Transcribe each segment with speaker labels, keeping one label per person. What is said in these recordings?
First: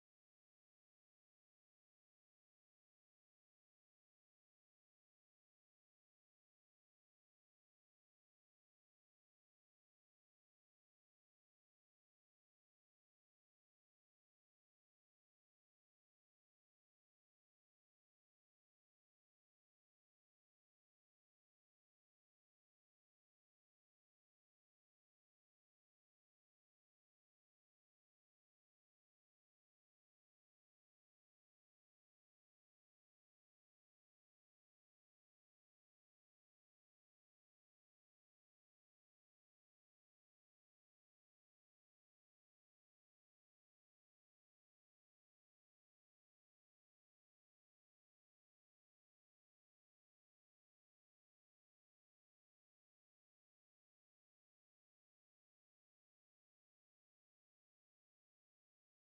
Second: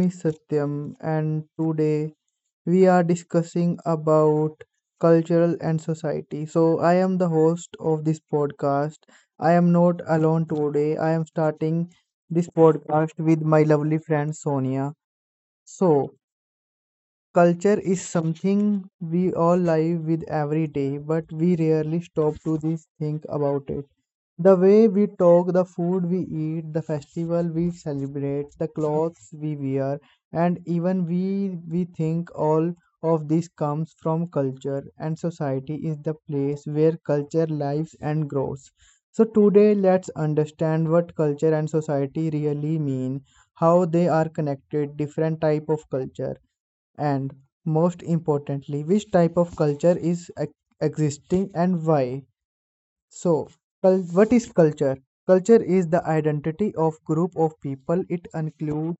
Speaker 1: is Satyam and today we are discussing about cultural and society. So I am the host of this podcast. I am not alone today. I am starting this podcast with my lovely friend Sonia. So culture is something we all live with every day, but we rarely stop to this think about it. The way we talk, the food we eat, the festival we celebrate, the clothes we wear, and even we think all of this comes from culture and society is the place where culture lives and grows. So today let's understand what culture and society really mean, how they are connected, different type of culture and most importantly, which type of culture is existing and why? So, what is culture? Culture is the identity of group of people. It includes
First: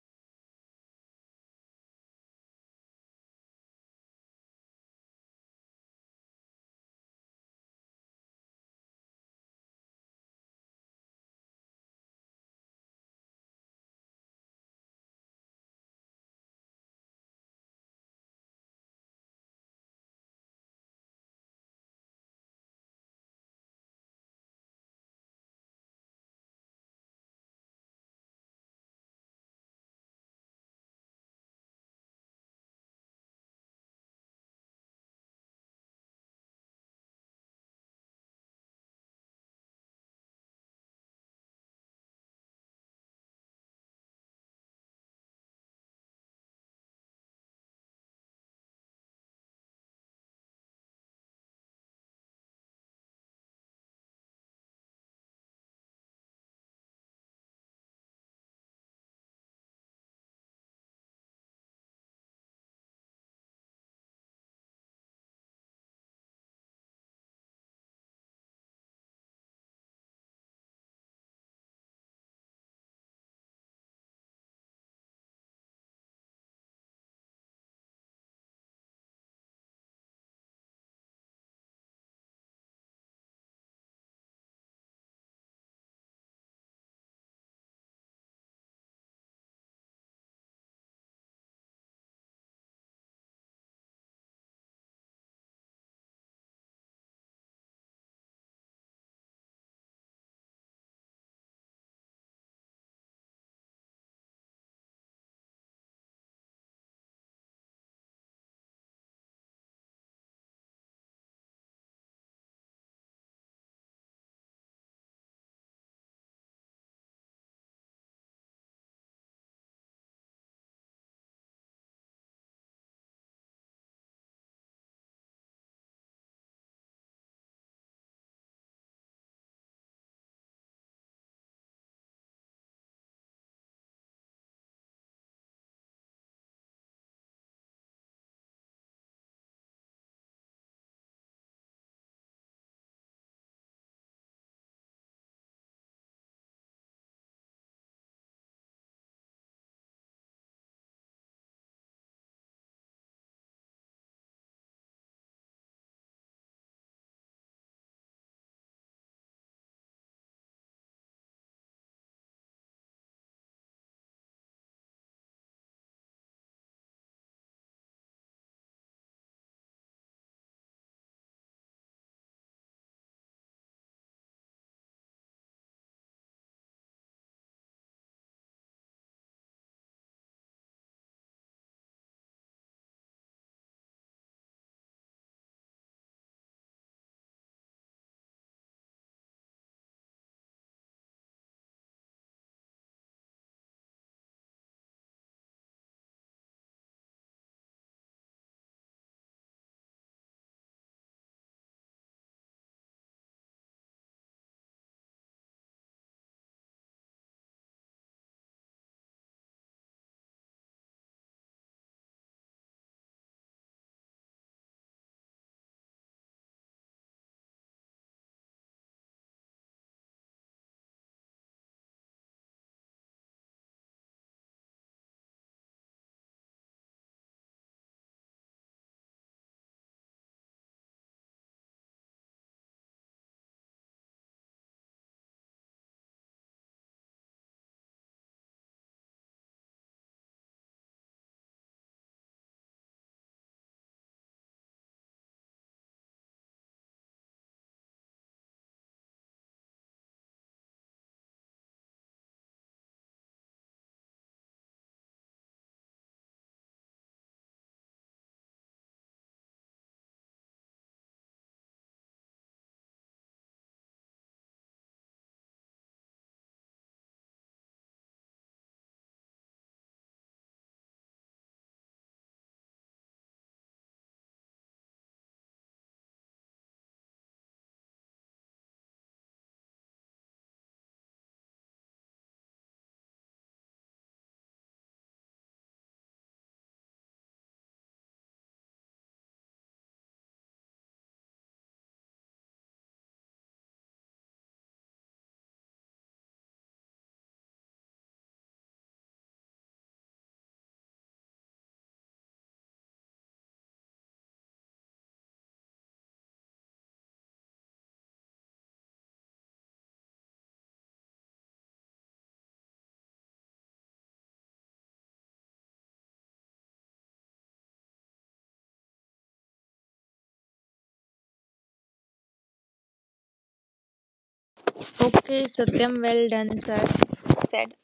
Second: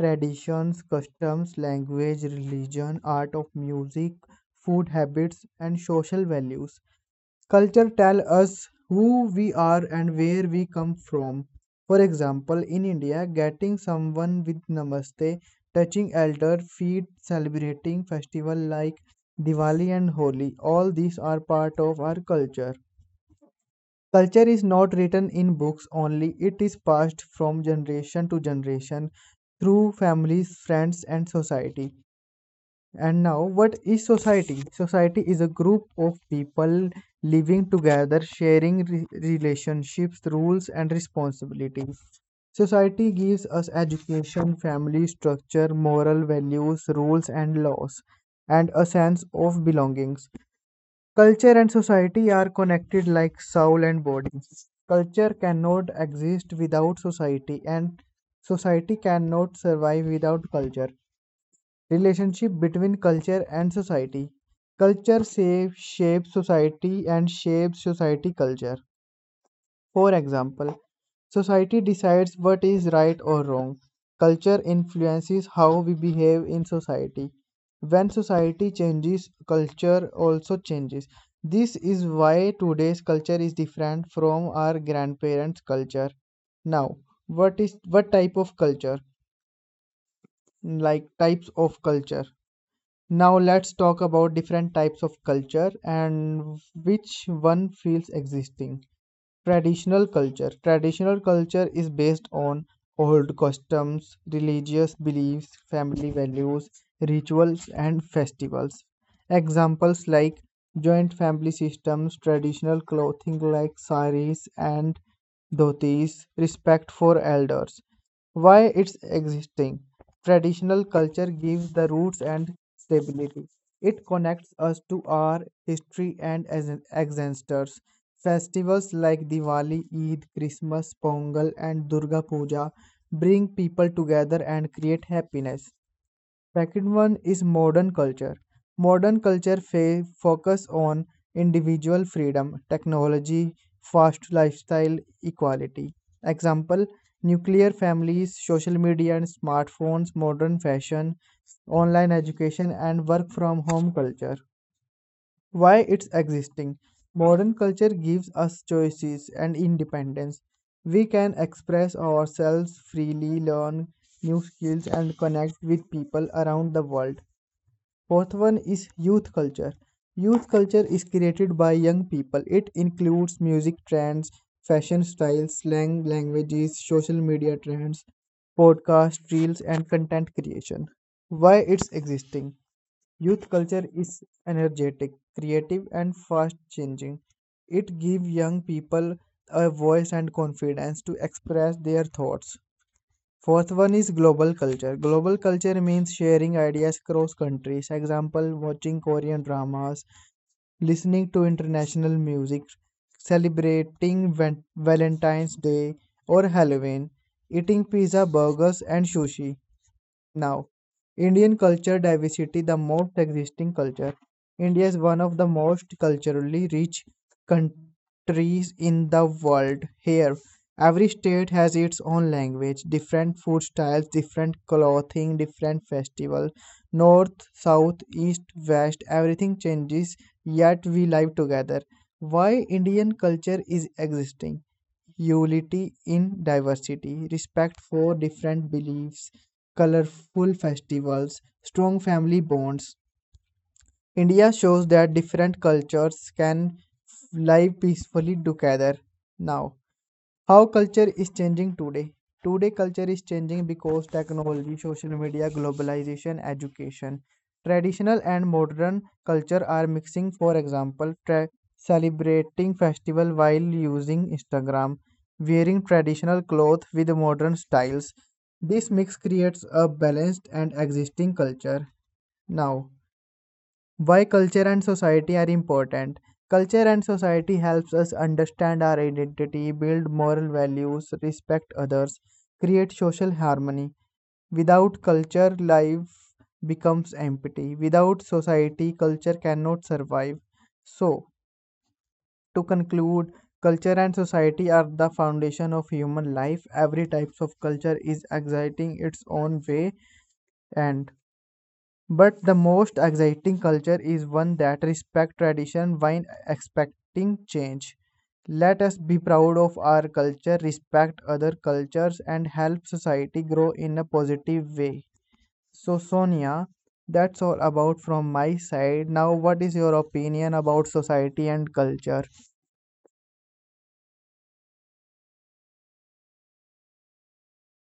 Speaker 1: traditions, customs, language, religion, art of music, food habits, and social values. Culture tell us who we are and where we come from. For example, in India, getting someone with namaste, touching elder feet, celebrating festival like Diwali and Holi, all these are part of our culture. Culture is not written in books only, it is passed from generation to generation through families, friends and society. And now, what is society? Society is a group of people living together, sharing relationships, rules, and responsibilities. Society gives us education, family structure, moral values, rules, and laws, and a sense of belongings. Culture and society are connected like soul and body. Culture cannot exist without society, and society cannot survive without culture. Relationship between culture and society. Culture shapes society and shapes society culture. For example, society decides what is right or wrong. Culture influences how we behave in society. When society changes, culture also changes. This is why today's culture is different from our grandparents' culture. Now, what is what type of culture? Like types of culture. Now let's talk about different types of culture and which one feels existing. Traditional culture. Traditional culture is based on old customs, religious beliefs, family values, rituals, and festivals. Examples like joint family systems, traditional clothing like saris and dhotis, respect for elders. Why it's existing. Traditional culture gives the roots and stability. It connects us to our history and ancestors. Festivals like Diwali, Eid, Christmas, Pongal, and Durga Puja bring people together and create happiness. Second one is modern culture. Modern culture focus on individual freedom, technology, fast lifestyle, equality. Example, nuclear families, social media and smartphones, modern fashion, online education and work from home culture why it's existing. Modern culture gives us choices and independence. We can express ourselves freely, learn new skills, and connect with people around the world. Fourth one is youth culture. Youth culture is created by young people. It includes music trends, fashion styles, slang, languages, social media trends, podcast reels, and content creation. Why it's existing? Youth culture is energetic, creative, and fast changing. It gives young people a voice and confidence to express their thoughts. Fourth one is global culture. Global culture means sharing ideas across countries. Example, watching Korean dramas, listening to international music, celebrating Valentine's Day or Halloween, eating pizza, burgers, and sushi. Now, Indian culture diversity, the most existing culture. India is one of the most culturally rich countries in the world. Here, every state has its own language, different food styles, different clothing, different festival. North, south, east, west, everything changes, yet we live together. Why Indian culture is existing. Unity in diversity, respect for different beliefs, colorful festivals, strong family bonds. India shows that different cultures can live peacefully together now. How culture is changing today. Today, culture is changing because technology, social media, globalization, education, traditional and modern culture are mixing. For example, celebrating festival while using Instagram, wearing traditional clothes with modern styles. This mix creates a balanced and existing culture. Now, why culture and society are important culture and society helps us understand our identity build moral values respect others create social harmony without culture life becomes empty without society culture cannot survive so to conclude culture and society are the foundation of human life every types of culture is exciting its own way and but the most exciting culture is one that respects tradition while expecting change. Let us be proud of our culture, respect other cultures, and help society grow in a positive way. So, Sonia, that's all about from my side. Now, what is your opinion about society and culture?
Speaker 2: Okay, Satyam, well done, sir. Said.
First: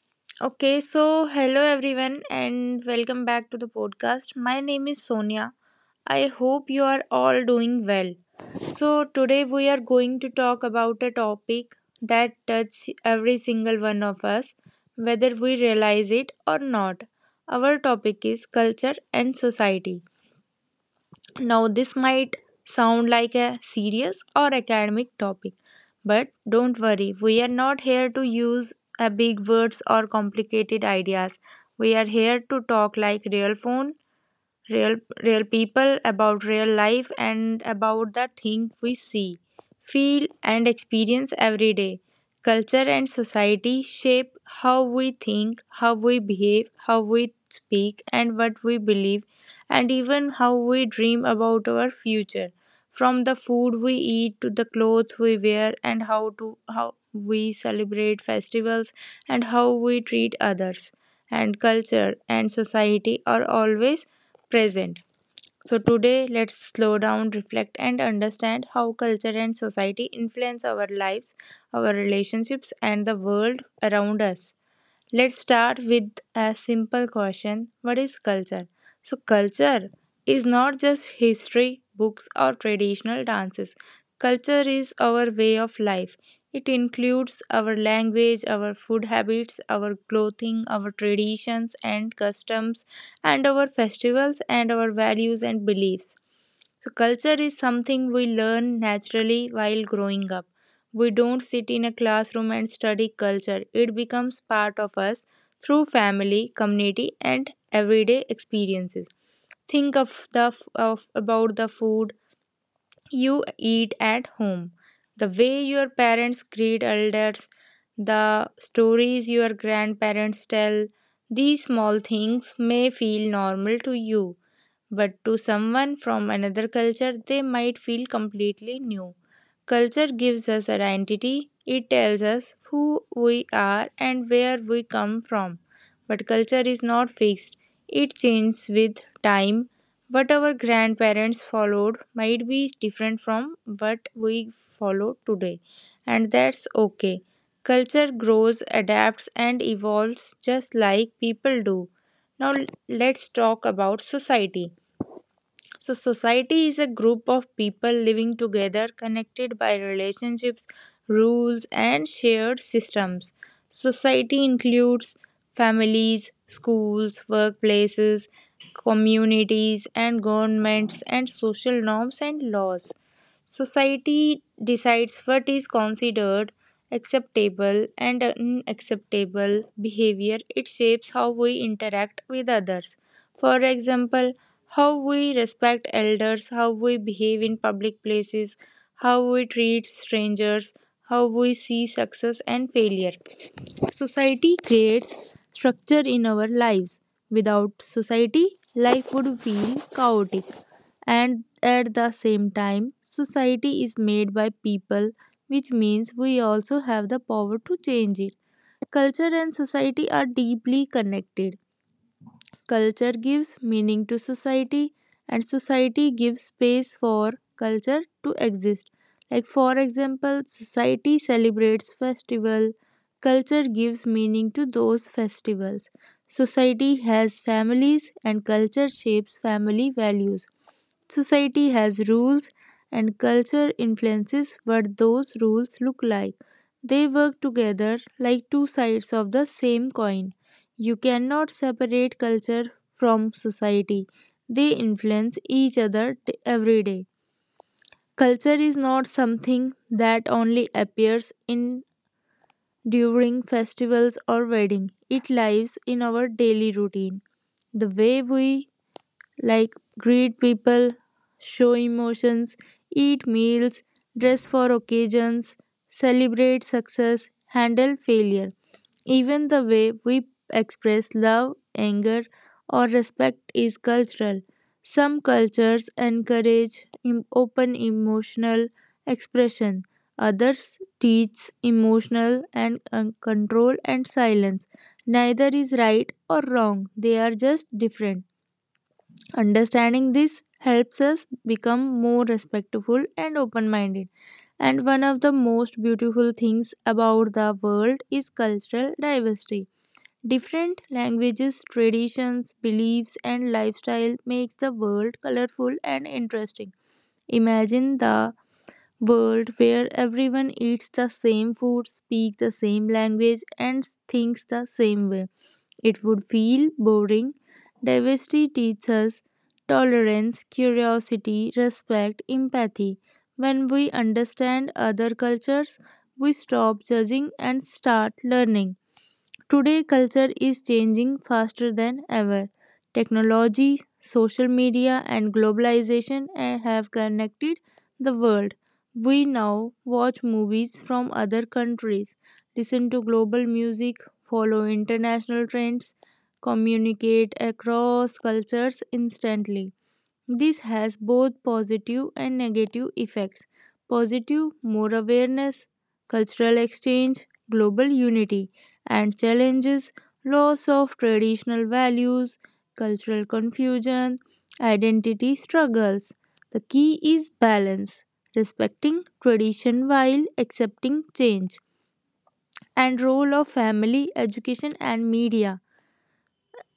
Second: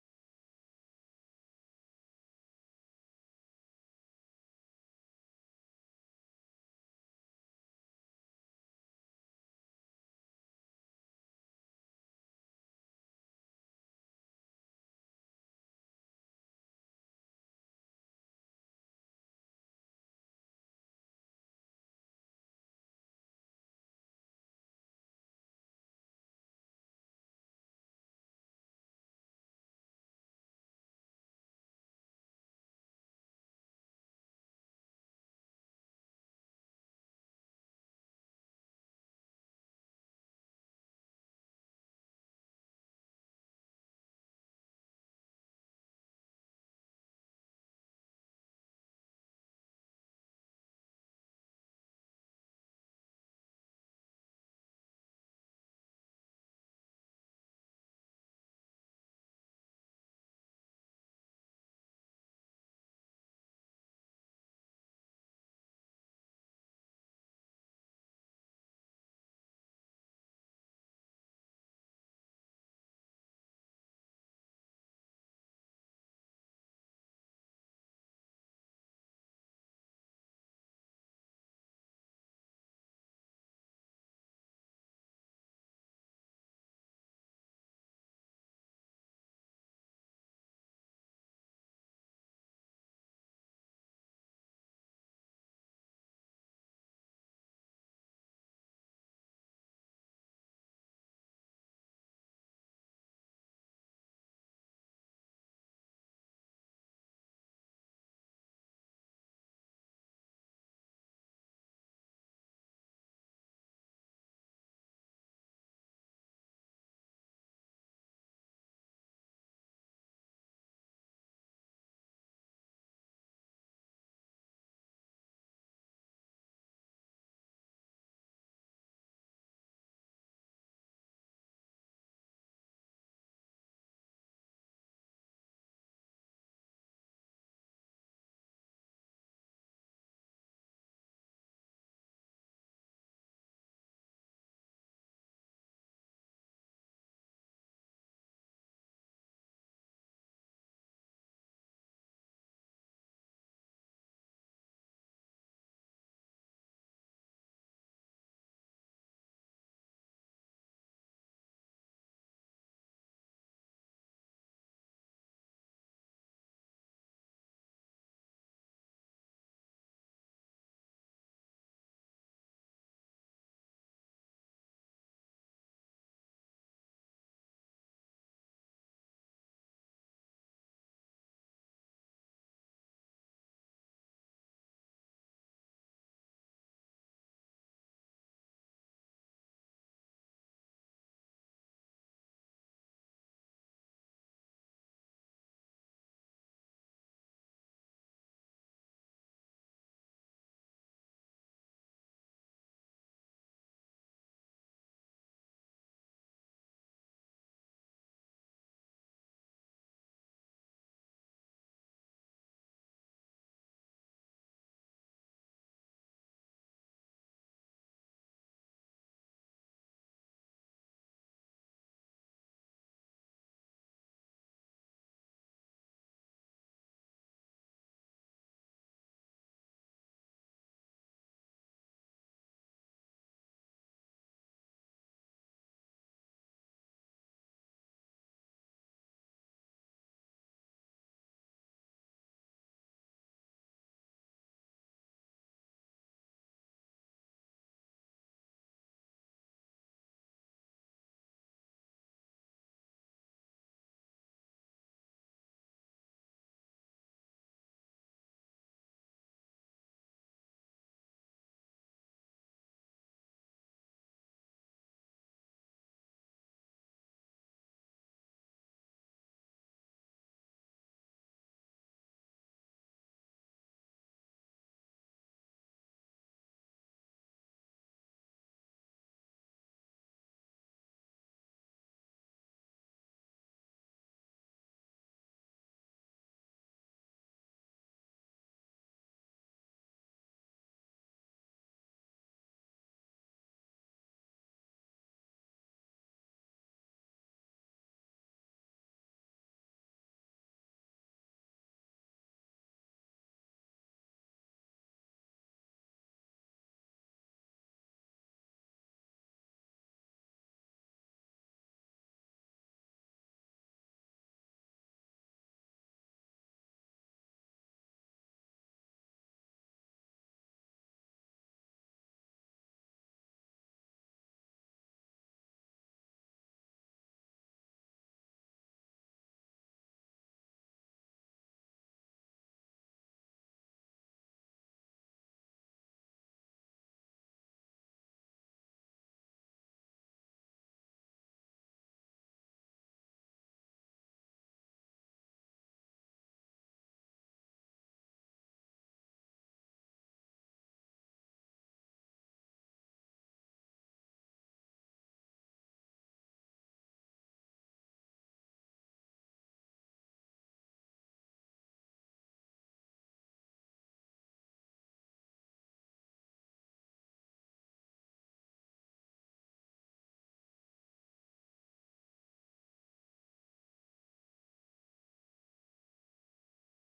Speaker 2: Okay, so hello everyone and welcome back to the podcast. My name is Sonia. I hope you are all doing well. So, today we are going to talk about a topic that touches every single one of us, whether we realize it or not. Our topic is culture and society. Now, this might sound like a serious or academic topic, but don't worry, we are not here to use a big words or complicated ideas. We are here to talk like real real people about real life and about the thing we see, feel, and experience every day. Culture and society shape how we think, how we behave, how we speak, and what we believe, and even how we dream about our future. From the food we eat to the clothes we wear and how we celebrate festivals and how we treat others, and culture and society are always present. So, today, let's slow down, reflect, and understand how culture and society influence our lives, our relationships, and the world around us. Let's start with a simple question. What is culture? So, culture is not just history, books, or traditional dances. Culture is our way of life. It includes our language, our food habits, our clothing, our traditions and customs, and our festivals and our values and beliefs. So, culture is something we learn naturally while growing up. We don't sit in a classroom and study culture, it becomes part of us through family, community, and everyday experiences. Think of the f- of about the food you eat at home, the way your parents greet elders, the stories your grandparents tell. These small things may feel normal to you, but to someone from another culture, they might feel completely new. Culture gives us identity, it tells us who we are and where we come from. But culture is not fixed, it changes with time. What our grandparents followed might be different from what we follow today, and that's okay. Culture grows, adapts, and evolves just like people do. Now, let's talk about society. So, society is a group of people living together, connected by relationships, rules, and shared systems. Society includes families, schools, workplaces, communities, and governments, and social norms and laws. Society decides what is considered acceptable and unacceptable behavior. It shapes how we interact with others. For example, how we respect elders, how we behave in public places, how we treat strangers, how we see success and failure. Society creates structure in our lives. Without society, life would feel chaotic. And at the same time, society is made by people, which means we also have the power to change it. Culture and society are deeply connected. Culture gives meaning to society, and society gives space for culture to exist. Like, for example, society celebrates festival, culture gives meaning to those festivals, society has families and culture shapes family values, society has rules and culture influences what those rules look like. They work together like two sides of the same coin. You cannot separate culture from society. They influence each other every day. Culture is not something that only appears in during festivals or wedding. It lives in our daily routine. The way we like greet people, show emotions, eat meals, dress for occasions, celebrate success, handle failure. Even the way we express love, anger, or respect is cultural. Some cultures encourage open emotional expression, others teach emotional and control and silence. Neither is right or wrong, they are just different. Understanding this helps us become more respectful and open minded. And one of the most beautiful things about the world is cultural diversity. Different languages, traditions, beliefs and lifestyle makes the world colorful and interesting. Imagine the world where everyone eats the same food, speaks the same language and thinks the same way. It would feel boring. Diversity teaches tolerance, curiosity, respect, empathy. When we understand other cultures, we stop judging and start learning. Today, culture is changing faster than ever. Technology, social media, and globalization have connected the world. We now watch movies from other countries, listen to global music, follow international trends, communicate across cultures instantly. This has both positive and negative effects. Positive, more awareness, cultural exchange, global unity, and challenges, loss of traditional values, cultural confusion, identity struggles. The key is balance, respecting tradition while accepting change, and role of family, education, and media.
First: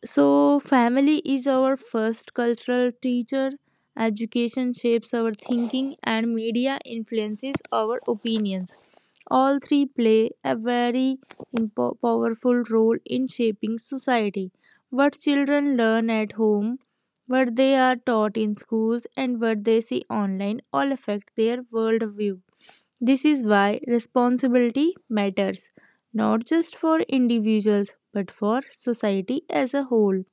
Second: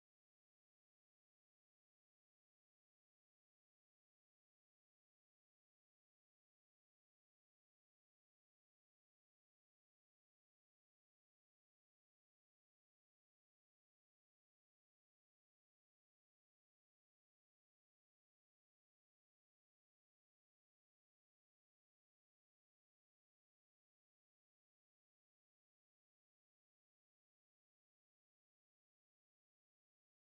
Speaker 2: So, family is our first cultural teacher, education shapes our thinking, and media influences our opinions. All three play a very powerful role in shaping society. What children learn at home, what they are taught in schools, and what they see online all affect their worldview. This is why responsibility matters, not just for individuals, but for society as a whole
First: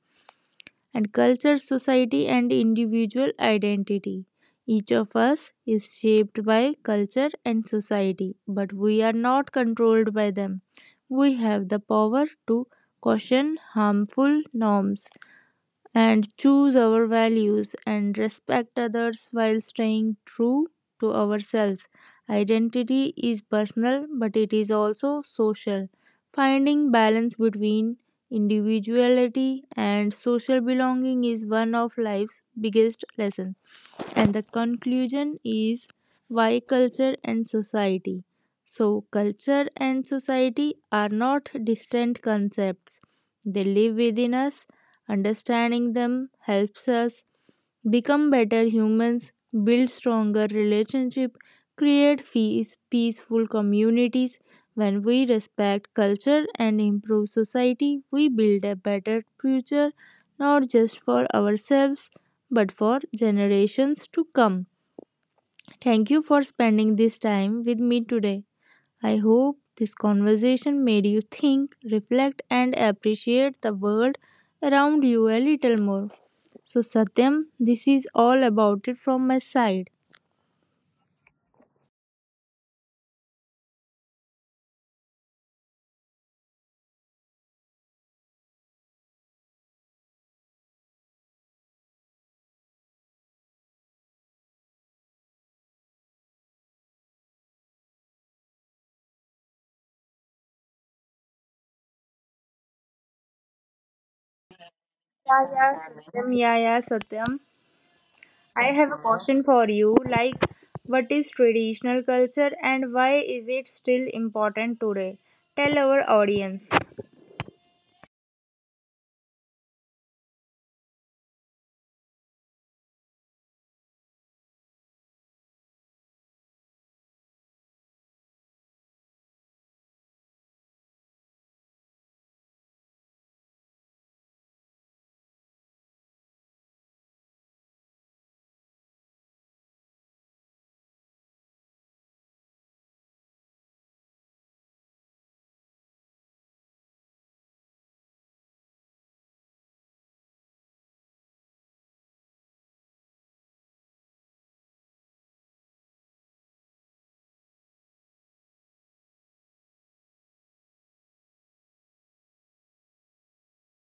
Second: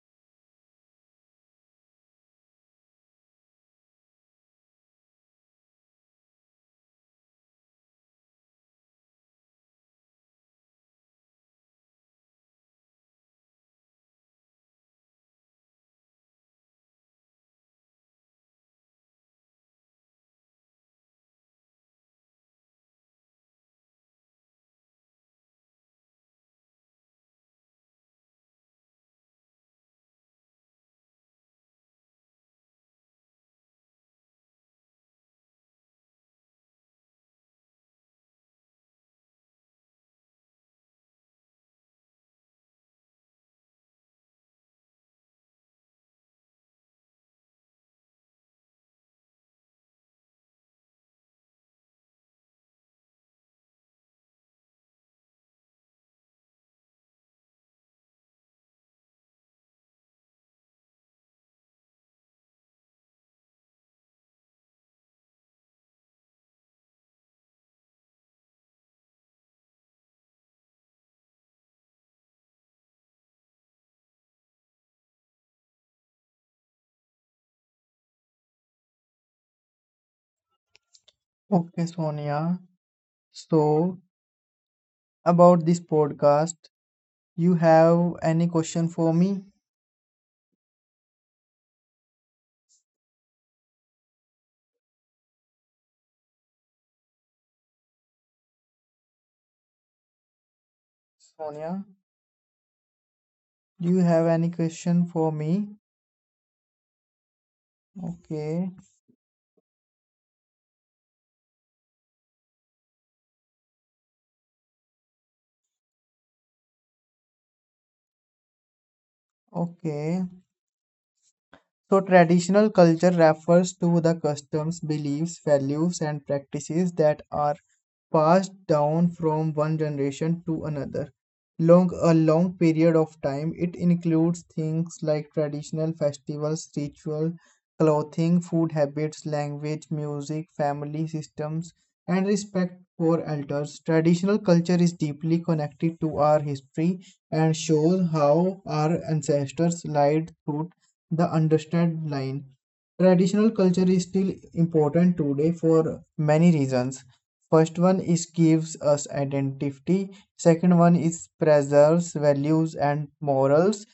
Speaker 2: and culture, society, and individual identity. Each of us is shaped by culture and society, but we are not controlled by them. We have the power to caution harmful norms and choose our values and respect others while staying true to ourselves. Identity is personal, but it is also social. Finding balance between individuality and social belonging is one of life's biggest lessons. And the conclusion is why culture and society. So, culture and society are not distant concepts, they live within us. Understanding them helps us become better humans, build stronger relationships, create peace, peaceful communities. When we respect culture and improve society, we build a better future not just for ourselves but for generations to come. Thank you for spending this time with me today. I hope this conversation made you think, reflect, and appreciate the world around you a little more. So, Satyam, this is all about it from my side.
Speaker 1: Okay, Sonia. So, about this podcast, you have any question for me? Sonia, do you have any question for
Speaker 2: Yeah, yeah,
Speaker 1: me?
Speaker 2: Satyam. Yeah, yeah, Satyam. I
Speaker 1: Okay,
Speaker 2: have a question for you. Like, what is traditional culture and why is it still important today? Tell our audience.
Speaker 1: okay. So traditional culture refers to the customs, beliefs, values and practices that are passed down from one generation to another. Long a long period of time, it includes things like traditional festivals, ritual, clothing, food habits, language, music, family systems, and respect for elders. Traditional culture is deeply connected to our history and shows how our ancestors lived through the understand line. Traditional culture is still important today for many reasons. First one is gives us identity. Second one is preserves values and morals.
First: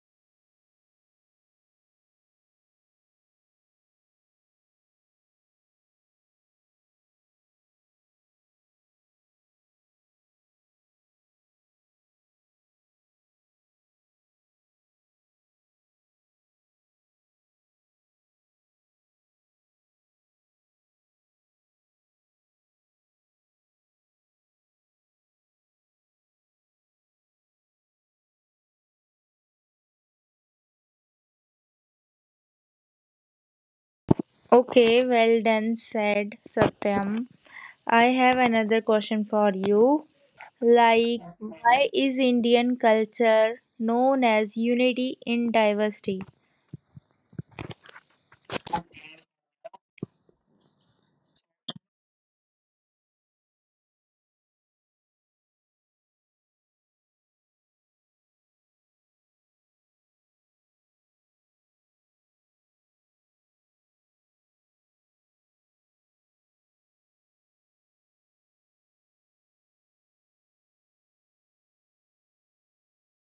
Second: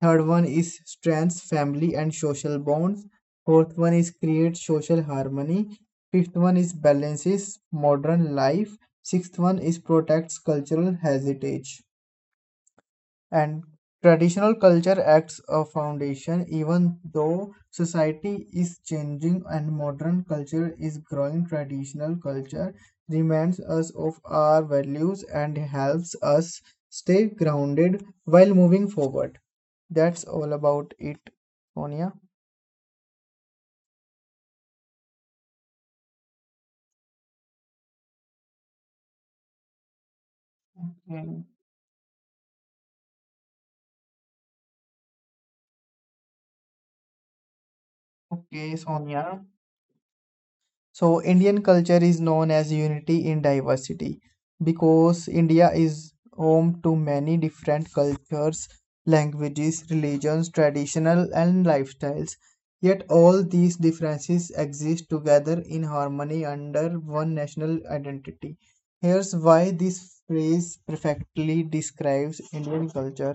Speaker 1: Third one is strengths family and social bonds. Fourth one is create social harmony. Fifth one is balances modern life. Sixth one is protects cultural heritage. And traditional culture acts a foundation, even though society is changing and modern culture is growing. Traditional culture reminds us of our values and helps us stay grounded while moving forward. That's all about it, Sonia.
Speaker 2: Okay, well done, said Satyam. I have another question for you. Like,
Speaker 1: Okay,
Speaker 2: why is Indian culture known as unity in diversity?
Speaker 1: okay, Sonia. So, Indian culture is known as unity in diversity because India is home to many different cultures, languages, religions, traditional, and lifestyles. Yet, all these differences exist together in harmony under one national identity. Here's why this phrase perfectly describes Indian culture.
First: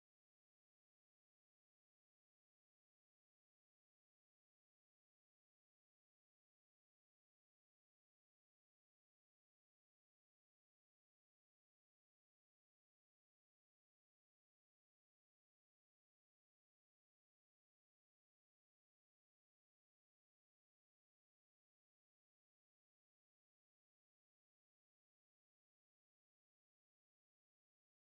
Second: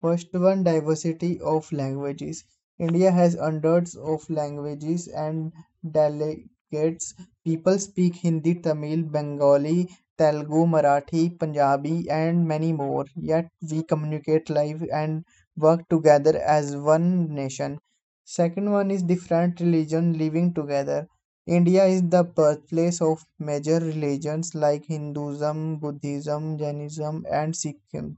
Speaker 1: First one, diversity of languages. India has hundreds of languages and dialects. People speak Hindi, Tamil, Bengali, Telugu, Marathi, Punjabi, and many more. Yet we communicate live and work together as one nation. Second one is different religion living together. India is the birthplace of major religions like Hinduism, Buddhism, Jainism, and Sikhism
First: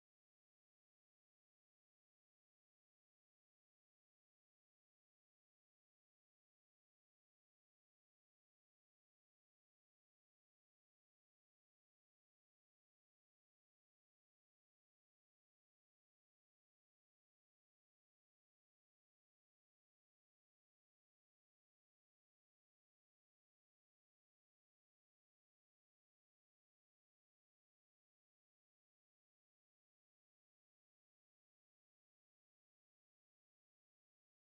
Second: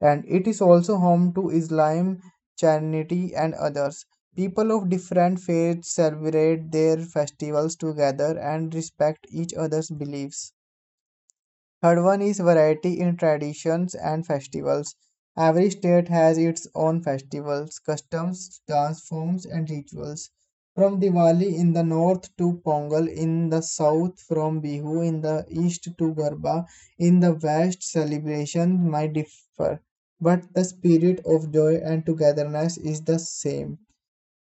Speaker 1: and it is also home to Islam, Christianity, and others. People of different faiths celebrate their festivals together and respect each other's beliefs. Third one is variety in traditions and festivals. Every state has its own festivals, customs, dance forms, and rituals. From Diwali in the north to Pongal in the south, from Bihu in the east to Garba in the west, celebrations might differ, but the spirit of joy and togetherness is the same.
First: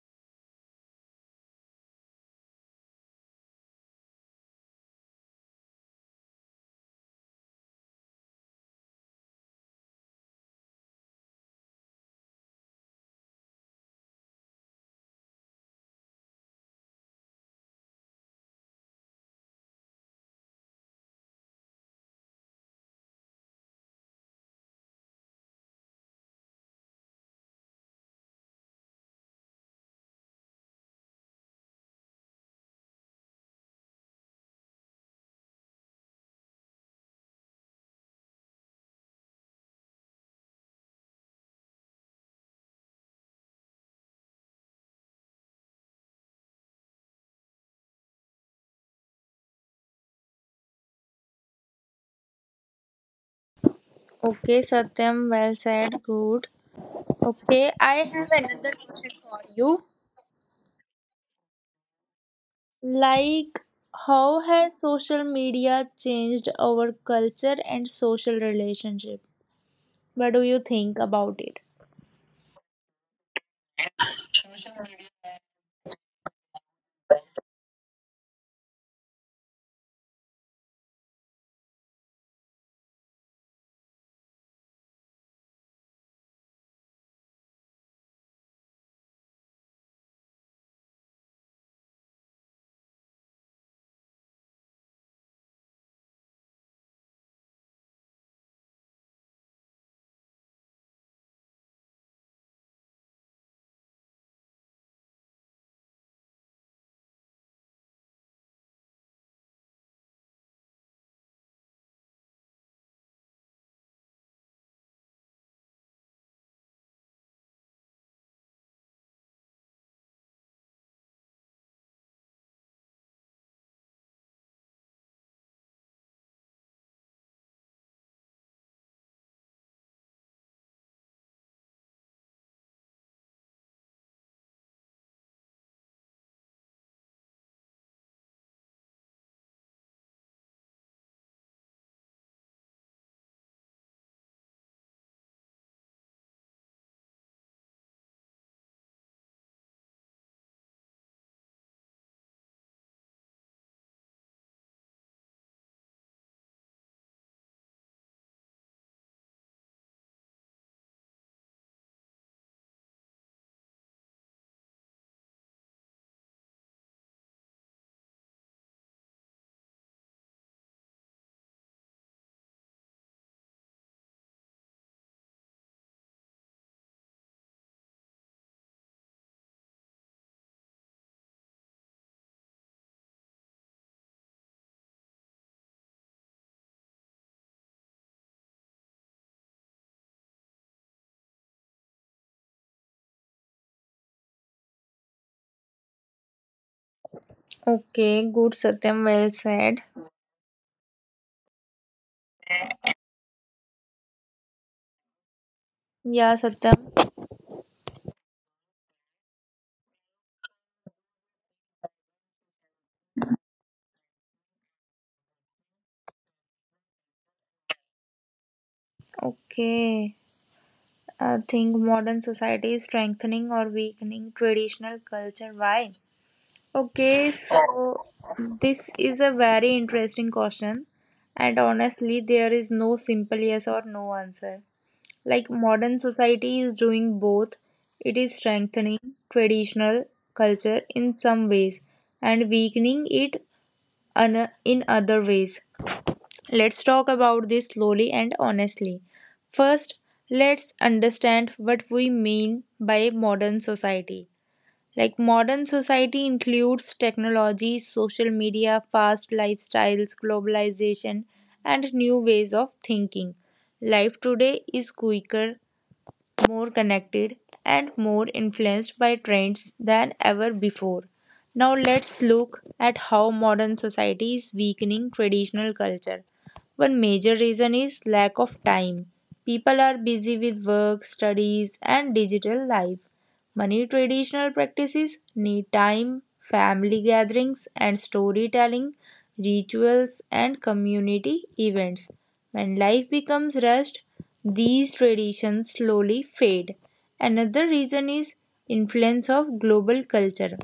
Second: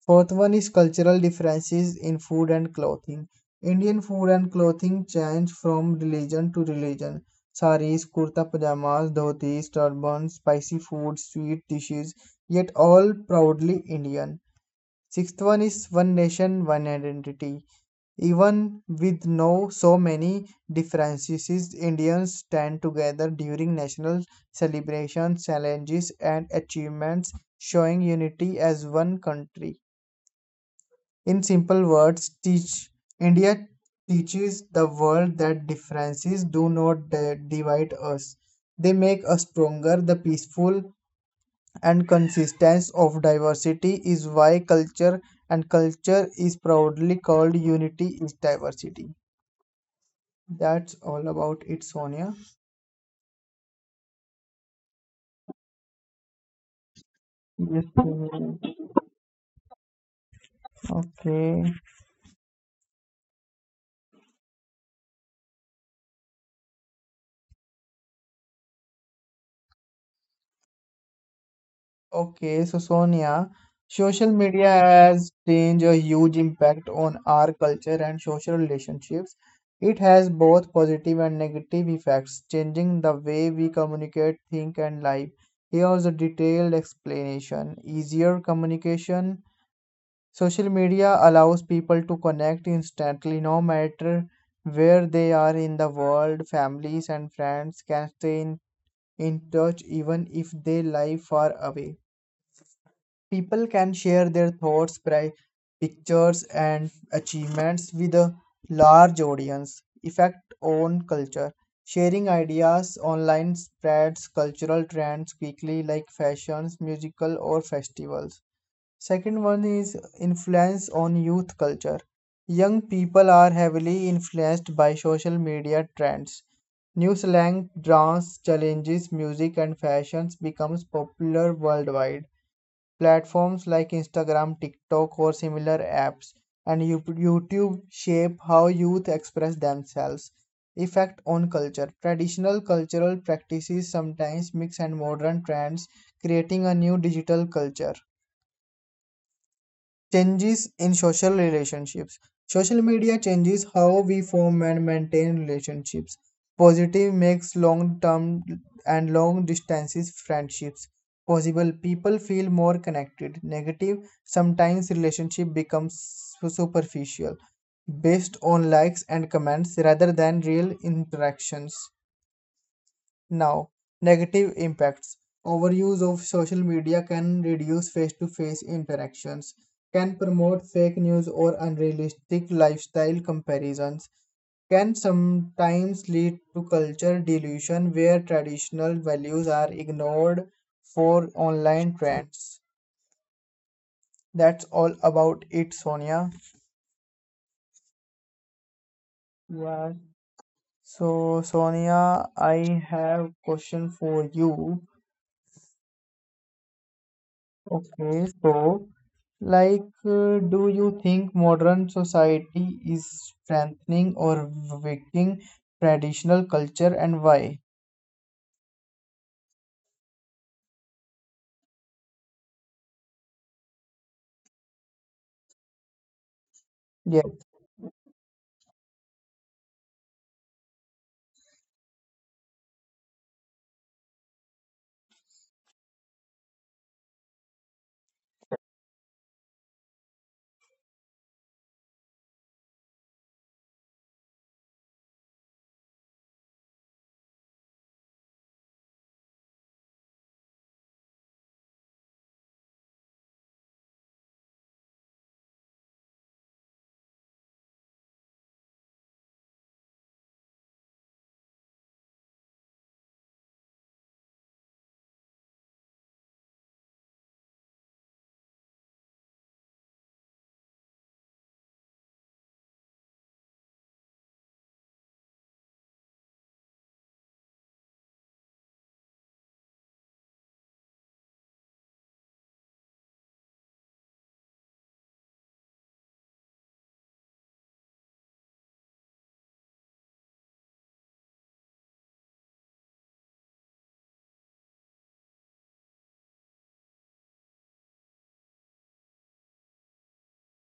Speaker 1: Fourth one is cultural differences in food and clothing. Indian food and clothing change from religion to religion. Saris, kurta pajamas, dhotis, turbans, spicy food, sweet dishes, yet all proudly Indian. Sixth one is one nation, one identity. Even with no so many differences, Indians stand together during national celebrations, challenges, and achievements, showing unity as one country. In simple words, teach India teaches the world that differences do not divide us. They make us stronger. The peaceful and consistence of diversity is why culture and culture is proudly called unity is diversity. That's all about it, Sonia.
Speaker 2: Okay, Satyam, well said, good. Okay,
Speaker 1: Yes.
Speaker 2: I have another
Speaker 1: Sonia.
Speaker 2: question for you.
Speaker 1: Okay.
Speaker 2: Like, how has social media changed our culture and social relationship? What do you think about it?
Speaker 1: Okay, so Sonia, social media has changed a huge impact on our culture and social relationships. It has both positive and negative effects, changing the way we communicate, think, and live. Here's a detailed explanation. Easier communication. Social media allows people to connect instantly, no matter where they are in the world. Families and friends can stay in touch even if they live far away. People can share their thoughts, pictures, and achievements with a large audience. Effect on culture. Sharing ideas online spreads cultural trends quickly, like fashions, musical, or festivals. Second one is influence on youth culture. Young people are heavily influenced by social media trends. New slang, dance, challenges, music, and fashions becomes popular worldwide. Platforms like Instagram, TikTok, or similar apps, and YouTube shape how youth express themselves. Effect on culture. Traditional cultural practices sometimes mix and modern trends, creating a new digital culture. Changes in social relationships. Social media changes how we form and maintain relationships. Positive makes long term and long distances friendships possible. People feel more connected. Negative, sometimes relationship becomes superficial based on likes and comments rather than real interactions. Now, negative impacts. Overuse of social media can reduce face to face interactions, can promote fake news or unrealistic lifestyle comparisons, can sometimes lead to culture delusion where traditional values are ignored for online trends. That's all about it, Sonia.
Speaker 2: Okay, good, Satyam, well said.
Speaker 1: Yeah. So, Sonia, I have question for you.
Speaker 2: Yeah, Satyam.
Speaker 1: Okay, so like, do you think modern society is strengthening or weakening traditional culture and why?
Speaker 2: Okay. I think modern society is strengthening or weakening traditional culture. Why?
Speaker 1: Yeah.
Speaker 2: Okay, so this is a very interesting question, and honestly, there is no simple yes or no answer. Like, modern society is doing both, it is strengthening traditional culture in some ways and weakening it in other ways. Let's talk about this slowly and honestly. First, let's understand what we mean by modern society. Like, modern society includes technology, social media, fast lifestyles, globalization, and new ways of thinking. Life today is quicker, more connected, and more influenced by trends than ever before. Now, let's look at how modern society is weakening traditional culture. One major reason is lack of time. People are busy with work, studies, and digital life. Many traditional practices need time, family gatherings and storytelling, rituals and community events. When life becomes rushed, these traditions slowly fade. Another reason is influence of global culture.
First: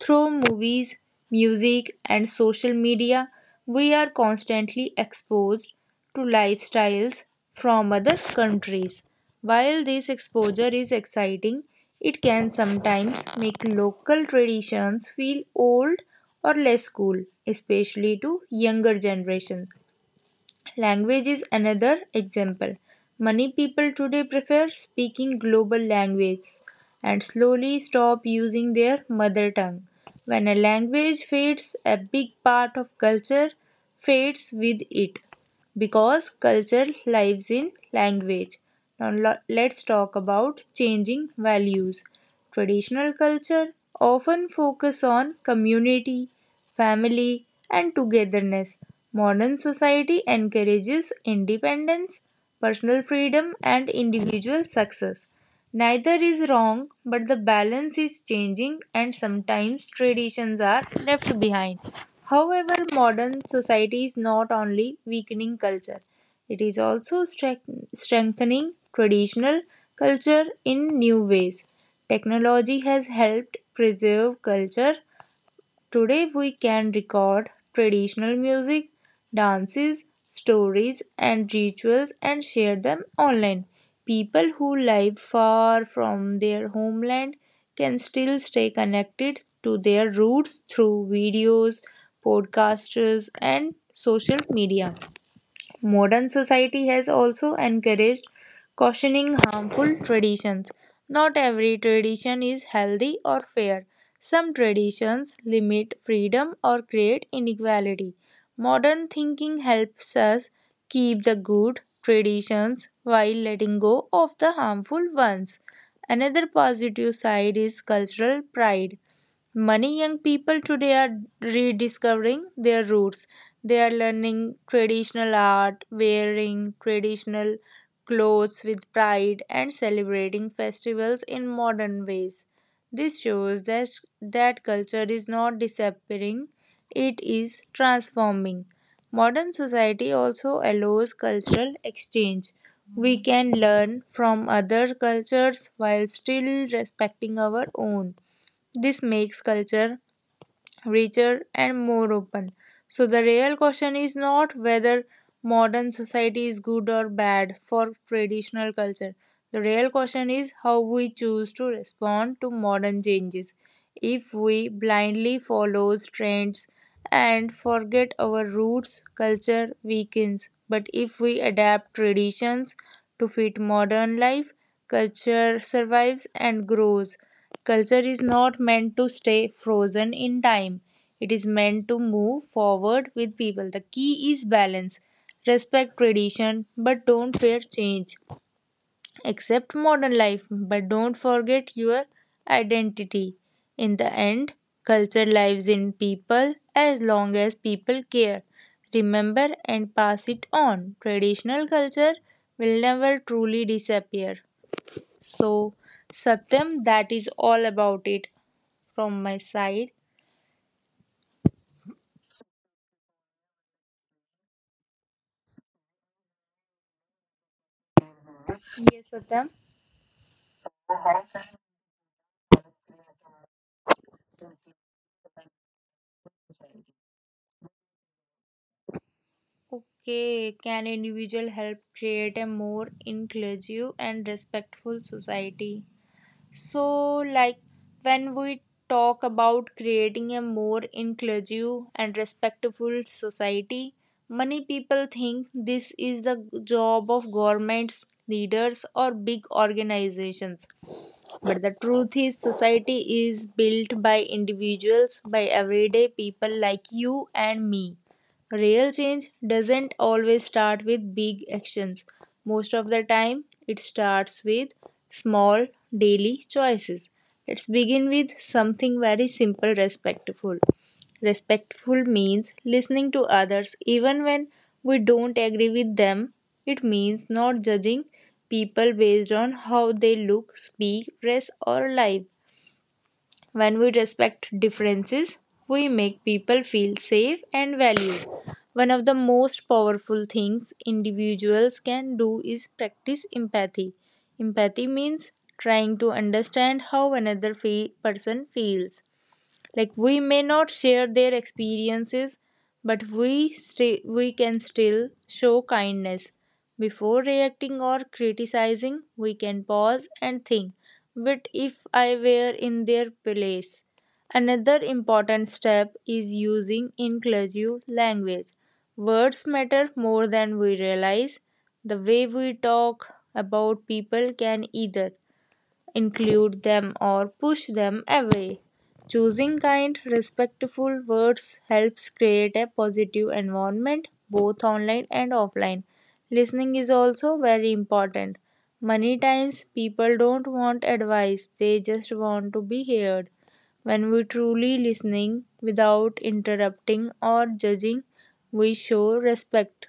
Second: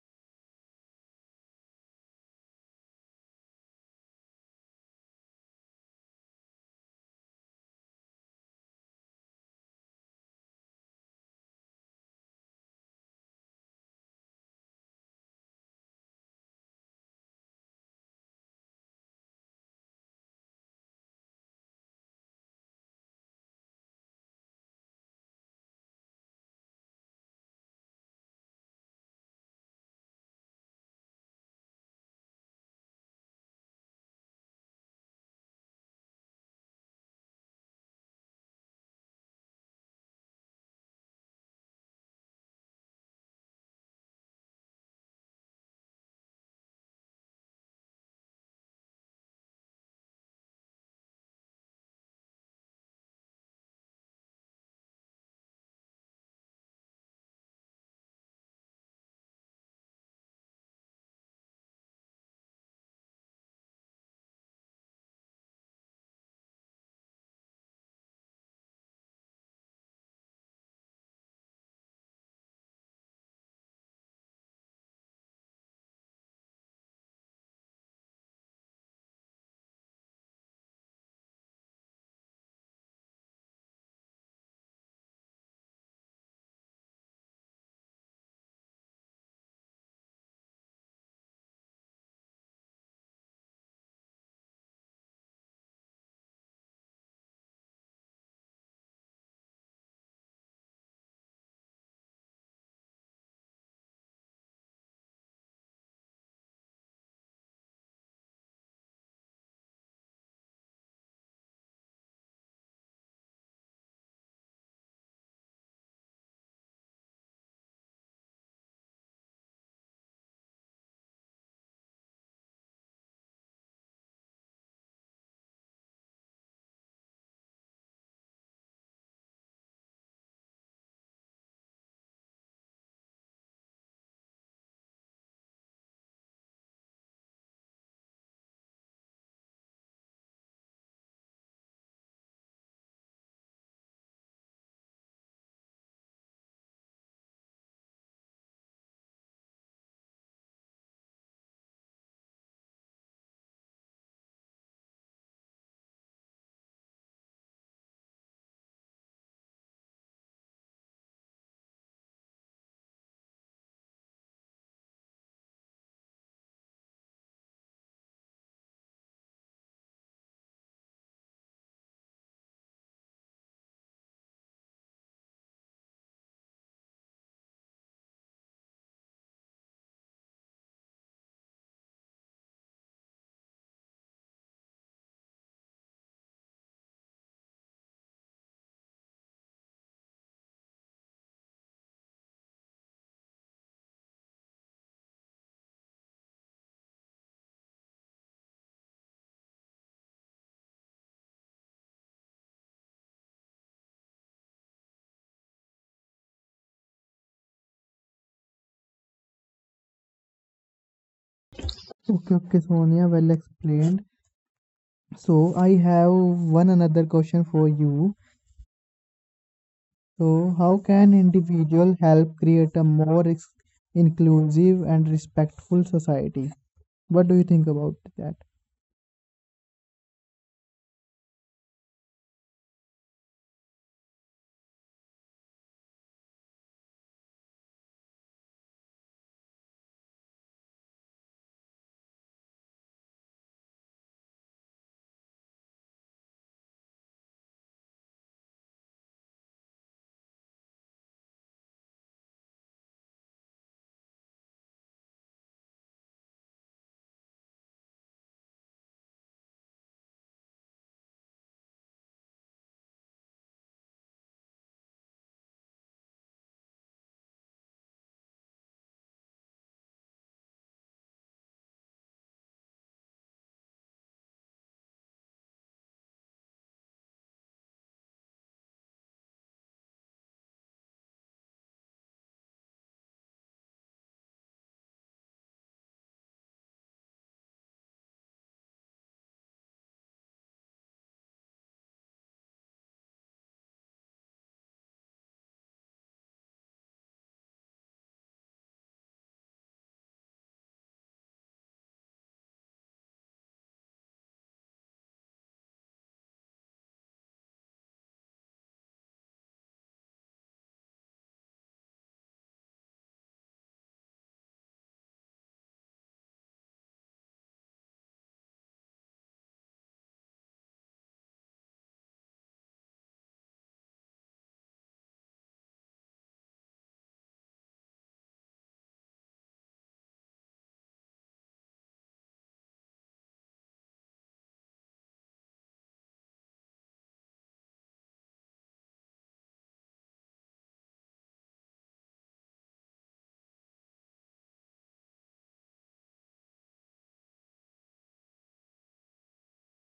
Speaker 2: Through movies, music, and social media, we are constantly exposed to lifestyles from other countries. While this exposure is exciting, it can sometimes make local traditions feel old or less cool, especially to younger generations. Language is another example. Many people today prefer speaking global languages and slowly stop using their mother tongue. When a language fades, a big part of culture fades with it because culture lives in language. Now, let's talk about changing values. Traditional culture often focus on community, family, and togetherness. Modern society encourages independence, personal freedom, and individual success. Neither is wrong, but the balance is changing, and sometimes traditions are left behind. However, modern society is not only weakening culture, it is also strengthening traditional culture in new ways. Technology has helped preserve culture. Today we can record traditional music, dances, stories, and rituals and share them online. People who live far from their homeland can still stay connected to their roots through videos, podcasts, and social media. Modern society has also encouraged cautioning harmful traditions. Not every tradition is healthy or fair. Some traditions limit freedom or create inequality. Modern thinking helps us keep the good traditions while letting go of the harmful ones. Another positive side is cultural pride. Many young people today are rediscovering their roots. They are learning traditional art, wearing traditional clothes with pride, and celebrating festivals in modern ways. This shows that culture is not disappearing, it is transforming. Modern society also allows cultural exchange. We can learn from other cultures while still respecting our own. This makes culture richer and more open. So, the real question is not whether modern society is good or bad for traditional culture. The real question is how we choose to respond to modern changes. If we blindly follow trends and forget our roots, culture weakens. But if we adapt traditions to fit modern life, culture survives and grows. Culture is not meant to stay frozen in time, it is meant to move forward with people. The key is balance. Respect tradition, but don't fear change. Accept modern life, but don't forget your identity. In the end, culture lives in people as long as people care. Remember and pass it on. Traditional culture will never truly disappear. So, Satyam, that is all about it from my side.
Speaker 1: Okay, okay, Sonia, well explained. So I have one another question for you.
Speaker 2: Yes, Satyam.
Speaker 1: So how can individual help create a more inclusive and respectful society? What do you think about that?
Speaker 2: Okay, can individual help create a more inclusive and respectful society? So, like when we talk about creating a more inclusive and respectful society, many people think this is the job of governments, leaders, or big organizations. But the truth is, society is built by individuals, by everyday people like you and me. Real change doesn't always start with big actions. Most of the time, it starts with small daily choices. Let's begin with something very simple, respectful. Respectful means listening to others even when we don't agree with them. It means not judging people based on how they look, speak, dress, or live. When we respect differences, we make people feel safe and valued. One of the most powerful things individuals can do is practice empathy. Empathy means trying to understand how person feels, like we may not share their experiences, but we can still show kindness. Before reacting or criticizing, we can pause and think, what if I were in their place? Another important step is using inclusive language. Words matter more than we realize. The way we talk about people can either include them or push them away. Choosing kind, respectful words helps create a positive environment both online and offline. Listening is also very important. Many times people don't want advice, they just want to be heard. When we truly listening without interrupting or judging, we show respect.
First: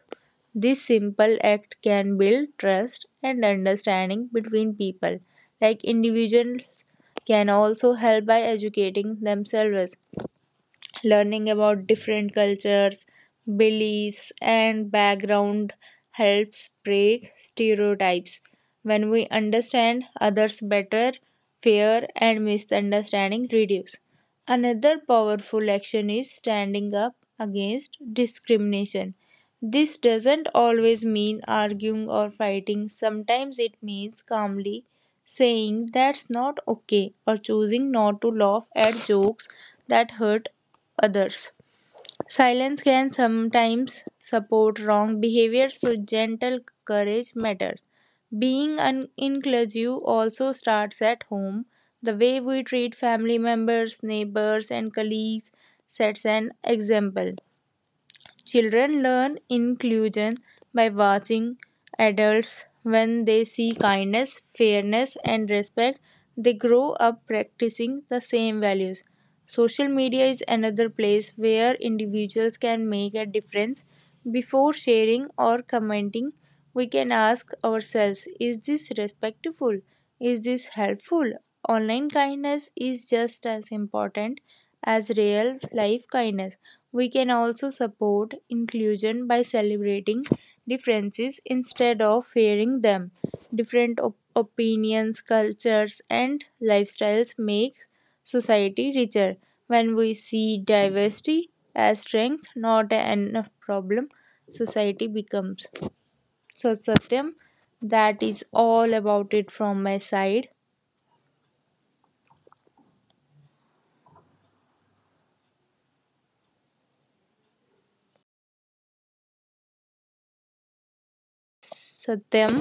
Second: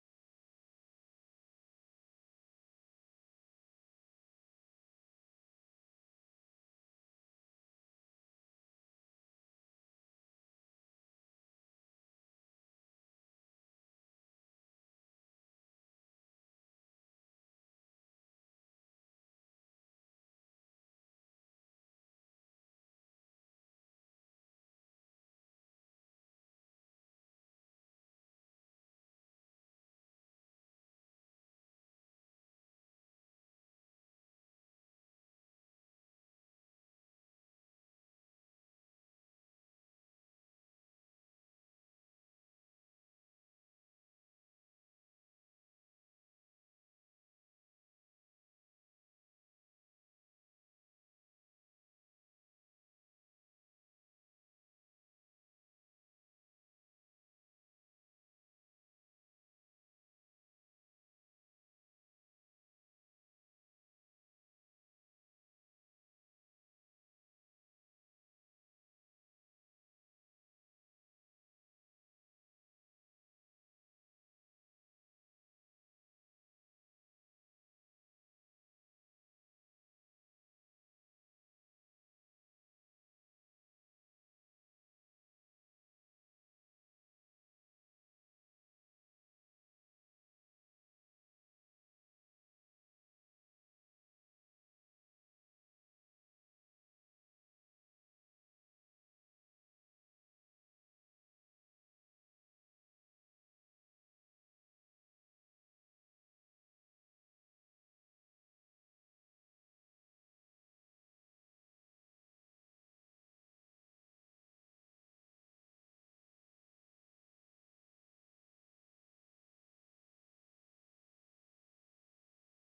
Speaker 2: This simple act can build trust and understanding between people. Like, individuals can also help by educating themselves. Learning about different cultures, beliefs, and background helps break stereotypes. When we understand others better, fear and misunderstanding reduce. Another powerful action is standing up against discrimination. This doesn't always mean arguing or fighting. Sometimes it means calmly saying that's not okay, or choosing not to laugh at jokes that hurt others. Silence can sometimes support wrong behavior, so gentle courage matters. Inclusive also starts at home. The way we treat family members, neighbors, and colleagues sets an example. Children learn inclusion by watching adults. When they see kindness, fairness, and respect, they grow up practicing the same values. Social media is another place where individuals can make a difference. Before sharing or commenting, we can ask ourselves, is this respectful? Is this helpful? Online kindness is just as important as real life kindness. We can also support inclusion by celebrating differences instead of fearing them. Opinions, cultures, and lifestyles make society richer. When we see diversity as strength, not an problem, society becomes. So, Satyam, that is all about it from my side. Satyam.